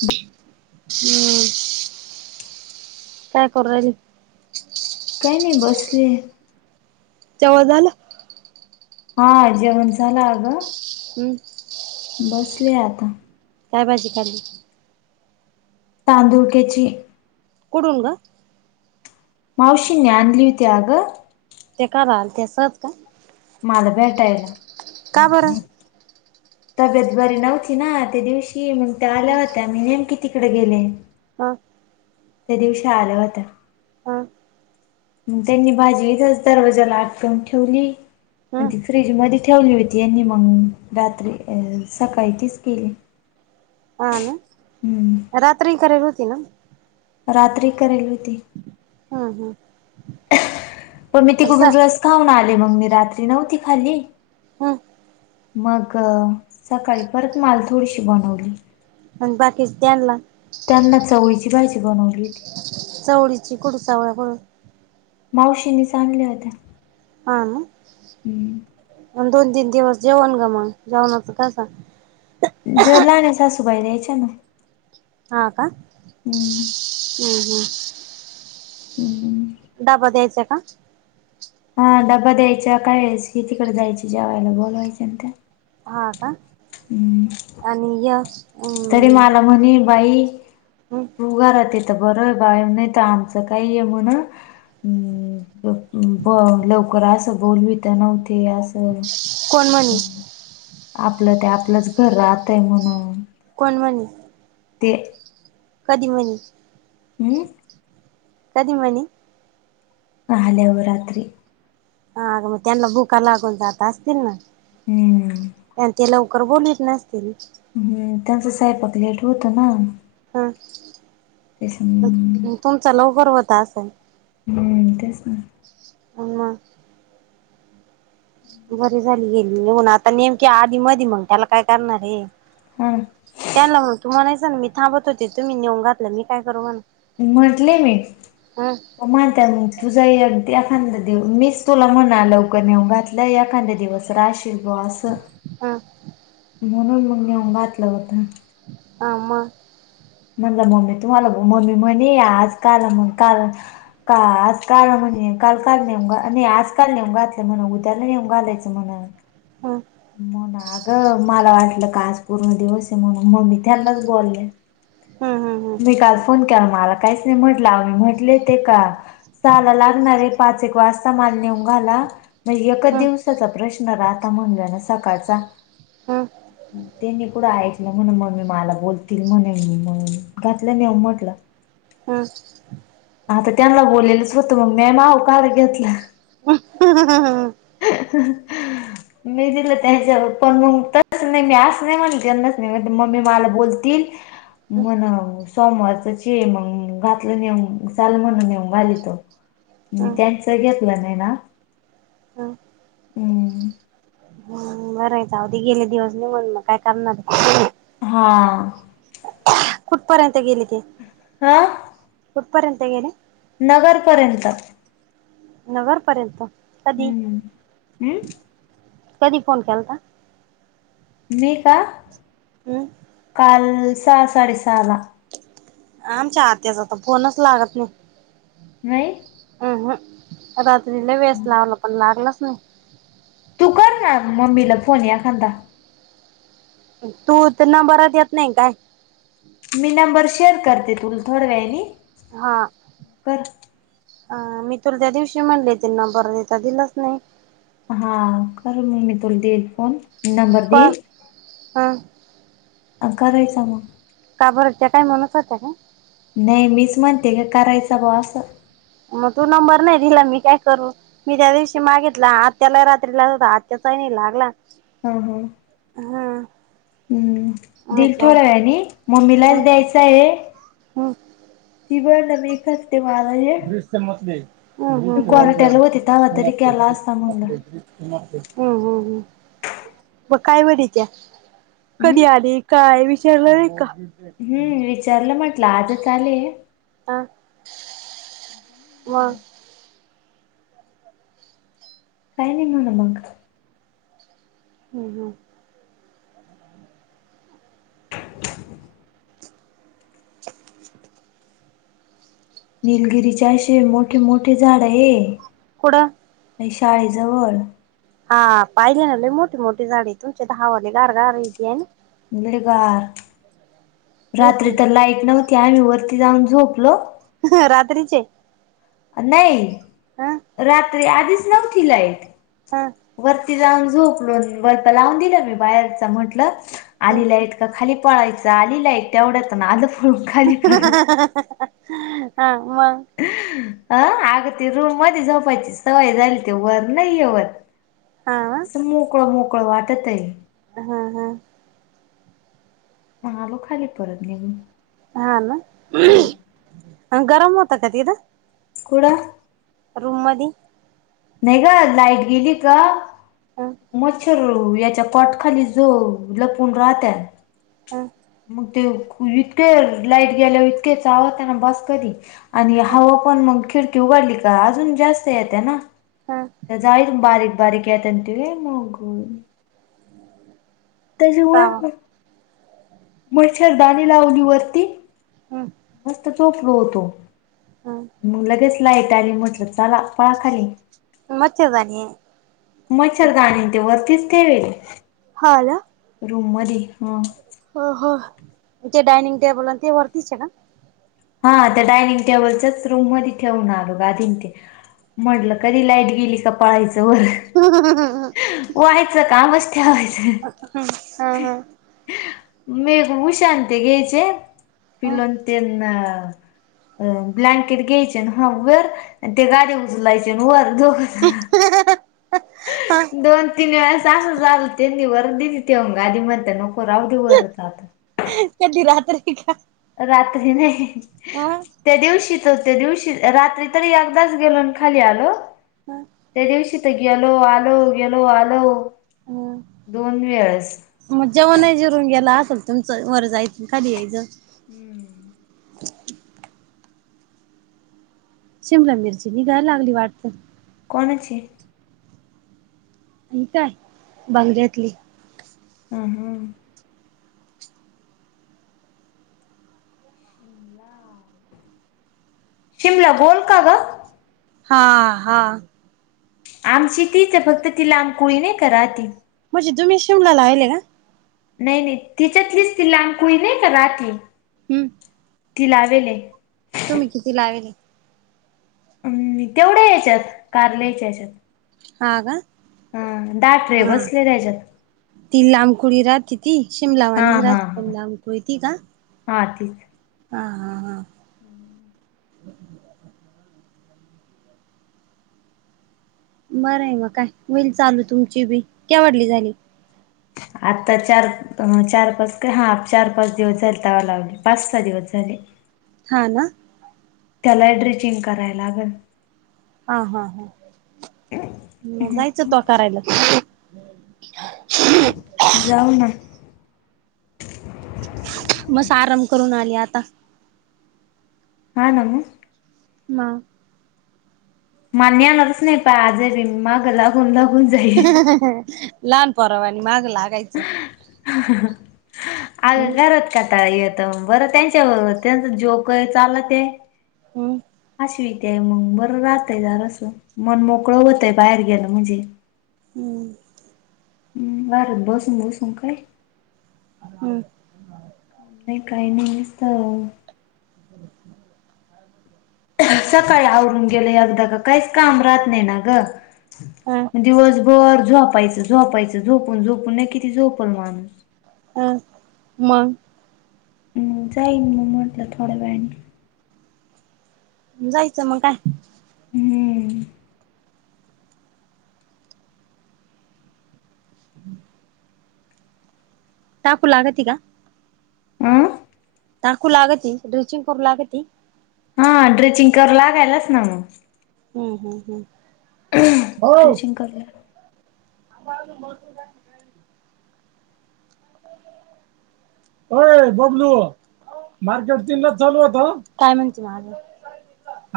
ब [unintelligible] हम्म, काय करू राहिली? काही नही, बसले. जेवण झालं? हां, जेवण झालं, अ गं. हम्म. बसलेये आता. काय भाजी, खाल्ली? तांदुळक्याची कूडून गं? मावशींनी आणली होती, अ गं. ते काला आल्ते, सहज का? माला भेटायला. का बरं? तब्येत बरी नव्हती ना, त्या दिवशी, मग त्या आल्या होत्या, मी नेमकी तिकड गेले. अं त्या दिवशी आल्या होत्या. हां. म त्यांनी भाजी, इथंच दरवाजाला आटकवून ठेवली, अ ह तीथ फ्रीज मदि ठेवली होती यांनी, मग रात्री, अ सकाळी तीच केली. हा ना, हम्म रात्री करेल होती ना? रात्री करेल होती, हम्म हम्म पण मी सा तिकडून रस खाऊन आले, मग मी रात्री नव्हती, खाल्ली. हं. मग सकाळी, परत माला थोडीशी, बनवली. अन बाकीच त्यांनला? त्यांना, चवळीची भाजी, बनवली. चवळीची कूडू, चवळ्या कुडून? मावशीनीच आणल्या, होत्या. हा ना, हम्म मग दोन-तीन दिवस, जेवण ग मग, जेवणाच कसं? ज [unintelligible] लहान्या सासूबाई, द्यायच्या ना. हा का? हम्म हम् हम्म. ह्म्म्म. डबा, द्यायच्या का? हा, डबा द्यायच्या, काइ वेळेस हे तिकडे जायचे, जेवायला बोलावायच्या न त्यां. हा का? हम्म्म. आणि ह्य? तरी माला म्हनी, बाई तू घरात हाय ते बर बाय, नाही तर आमचं काही आहे म्हण लवकर असं बोलवीत नव्हते असं कोण म्हण आपलं ते आपलंच घर राहतय म्हणून कोण म्हण ती कधी म्हणली हम्म कधी म्हणली आल्यावर रात्री हा आग म त्यांना भुका लागून जात असतील ना. हम्म आणि ते लवकर बोलवित नसतील हम्म त्यांचं सयपाक लेट होतं ना हा तेच हम्म तुमचा लवकर होत असेल हम तेच ना [unintelligible] बर झाली गेली आता नेमक्या आधी मधी मग त्याला काय करणार हे हम त्यांन तू म्हणायचं न मी थांबत होते तुम्ही नेऊन घातलं मी काय करू म्हण म्हटले मी व म्हणत्यात म तुझा एक एखांदा दिव मीच तुला म्हणालो कणी नेऊन घातलंय एखांदा दिवस राहशी बुआ असं हं म्हणून मग नेऊन घातलं होतं. आ मगं म्हणलं मम्मी तुम्हाला मम्मी म्हणे आज काल म्हण काल का आज का म्हणे काल काल नेऊ नाही, आज का नेऊन घातलं म्हण उद्याला नेऊन घालायचं म्हण हम म्हण अगं मला वाटलं का आज पूर्ण दिवस आहे म्हणून मम्मी त्यांनाच बोलल्या. हं हं मी काल फोन केला मला काहीच नाही म्हटलं आव मी म्हटले ते का जाला लागणार हाय पाच एक वाजता मला नेऊन घाला मग एकच हं हं दिवसाचा प्रश्न राहता म्हणल ना सकाळचा. हा तेनी कुठं ऐकलं म्हणून मम्मी मला बोलतील म्हणे म्हणून घातलं नेऊन म्हंटल ह आता त्यांना बोललेलंच होतं मग मम्मे माव काय घेतल. ह ह ह मी दिलं त्यांच्यावर पण मग त नाही मी असं नाही म्हणल त्यांना मी म्हंटल मम्मी मला बोलतील म्हण सोमवारचच ये मग घातलं नेऊन चाल म्हण नेऊन घालितो, मी हं त्यांच घेतलं नाही ना हं हम बरय जाऊदे गेले दिवस निघून मग काय करणार आहे. हा कुठपर्यंत गेली ते हा कुठपर्यंत गेल्या नगरपर्यंत नगरपर्यंत कधी? हम्म हम्म कधी फोन केलता? मी का? हम्म काल सहा, साडेसहाला. आमच्या आत्याचा तर फोनच लागत नाही. नाही? अ हं रात्री लय वेळेस लावला पण लागलच नाही. तू कर ना, मम्मीला फोन एखांदा. तू ते नंबरात येत नाही काय? मी नंबर शेअर करते तुला थोड्या वेळानी. हा. कर अ मी तुला त्या दिवशी म्हणले, ते नंबर दे तर दिलाच नाही. हा, कर मग मी तुला देईल फोन. नंबर का? देईल हा. अ करायचा मग. का बर, त्या टाईमलाच होत्या काय? नाही, मीच म्हणते का करायचं बा असं. मग तू नंबर नाही दिला, मी काय करू? मी त्या दिवशी मागितला, आत्याला रात्रीला [unintelligible] आत्याचा नाही लागला. हं, हं. हा. हम्म, दिल थोड्या वेळानी, मम्मीलाच द्यायचं आहे. हं. [unintelligible] हं, हं, हं. [unintelligible] क्वारट्याला होते तवा तरी केला असता हं, म्हणलं हं, हं मग काय म्हणीत्या? हम्म कधी आली? काय विचारलं नाही का? हम्म, विचारलं म्हटलं, आजच आलेय. हा [unintelligible] काय नाही [unintelligible] मंग. हं, हं. [inaudible] [inaudible] निलगिरी चे अशे मोठे, मोठे झाड आहे. कुठ? [unintelligible] शाळेजवळ. हा, पाहिले ना लय मोठी, मोठी झाडे आहेत, तुमच्या इथं हावा लय गार, गार येत हाय ना? लय गार तेच रात्री तर लाईट नव्हती, आम्ही वरती जाऊन झोपलो. रात्रीचे? नाही, हा रात्री आधीच नव्हती लाईट. हा. वरती जाऊन झोपलो, वरता लावून दिलं मी बाहेरच म्हंटलं. हा आली लाईट का खाली पळायचं, आली लाईट तेवढ्यातन आल [unintelligible] हा मंग? अ अग ते रूम मध्ये झोपायची सवय झाली, ते वर नाही आहे वर. हा असं मोकळं मोकळं वाटत आहे. हां हां. मग आलो खाली परत निघून. हा ना, हम्म गरम होत का तिथं कुठं. रूममध्ये. नाही का. लाईट गेली का, मच्छर होते याच्या पाटखाली जो लपून राहत्यात. मग ते खोलीत तर लाईट गेल्यावर इतके चावते. बास काहि आणि हवा पण मग खिडकी उघाडली का, अजून जास्त येत्या ना. [unintelligible] त्या जाळीत बारीक बारीक येत्यात मग. त्याच्यामुळ सावा मच्छरदाणी लावली वरती. [unintelligible] मस्त झोपलो होतो. हां. मग लगेच लाईट आली. म्हटलं, चला पळाखाली. मच्छरदाणी. मच्छरदाणी ते वरतीच ठेवेली. हा, का. रूममदे हा. हा हा, जे डायनिंग टेबलय ते वरतीच आहे का. हा, त्या डायनिंग टेबलच्याच रूम मध्ये ठेवून आलो. गादी ते म्हटलं, कधी लाईट गेली का पळायचं वर. [unintelligible] व्हायचं, कामच ठेवायचं. हम्म मी उषांती घायचे, हम्म पीलू न तेन अ ब्लँकेट घ्यायचे हाफ वर, आण ते गादी उचलायचे वर दोघ जण. दोन तीन वेळेस असं झालं, त्यांनी वर दिली ठेऊन गादी, म्हणते नको राहू दे वरच आता. त्यांनी रात्री का रात्री नाही, अ त्या दिवशी तर ते दिवशी रात्री तरी एकदाच गेलो आणि खाली आलो. त्या दिवशी तर गेलो आलो गेलो आलो. दोन वेळेस मग जेवण हि जिरून गेला असेल तुमचं, वर जायचं खाली यायचं. [inaudible] शिमला मिरची निघाय लागली वाटतं. कोणाची. बंगल्यातली. हां, हां. शिमला शिमला, गोल का ग. हा, हा. आमची तीच आहे फक्त ति लामकुळी नाही का राहती, म्हणजे तुम्हीच शिमला लाविले का? नाही नाही तिच्यातलीच ति लांबकुळी नाही का राहती, हूं... ती लावेल ये. तुम्ही किती लावेली? हम्म तेवढ्या याच्यात, कारल्याच्या याच्यात. हां, का. हा दहा ट्रे हा बसले त्याच्यात. ती लांबकुळी राहते ती, हा शिमलावानीच हा राहते हा लांबकोळी ती का? हा ती हा. हा. हा अह.... बरं आहे मग काय होईल चालू तुमची बी, केवडली झाली? आत्ता चार अ चार -पाच काय, हा चार -पाच दिवस झाले तवा लावली, पाच -सहा दिवस झाले. हा. ना. त्याला ही ड्रेचिंग कराय लागन. हा. हा. हा. म जायचं त्वा करायला. जाऊ ना. मस आराम करून आली आता. हा ना मग. मग मला नेणारच नाही प आजे बी माग लागून-लागून. लहान पोरावानी माग लागायचं. अगं हम्म घरात कंटाळा येतो बरं त्यांच्याबरोबर त्यांच जो काय चाल ते, हम् हशवीते मग बरं राहतयं जरासं, मन मोकळं होतंय बाहेर गेलं म्हणजे. हूं.... हुं... घरात बसून-बसून काय, हूं... नाही काही नेमिस्त [unintelligible] सकाळी आवरून गेलं एगदां का काहीच कामं राहत नाही ना गं. ह म दिवसभर झोपायचं, झोपायचं, झोपून -झोपून ना किती झोपल माणूस. हा मंग. हं जाईन म म्हटलं थोड्या वेळानी. जायचं मग काय हूं.... [unintelligible] टाकू लागती का? आं टाकू लागती, ड्रिचिंग करू लागती. हा ड्रिचिंग करु लागायलास ना मग. हम्म हम् हम्म. ड्रेसिंग करला. मोठू ला. ओय बबलू मार्केट तीनलाच चालू होत काय म्हणती मग अजून.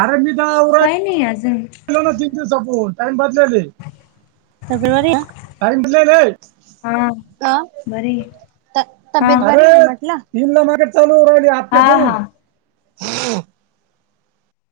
आरं मी. [unintelligible] [unintelligible] नाहीया अजून. [unintelligible] टाइम पास झालयं. [unintelligible] अ. भरीत. त तब्बे. हा हा [unintelligible]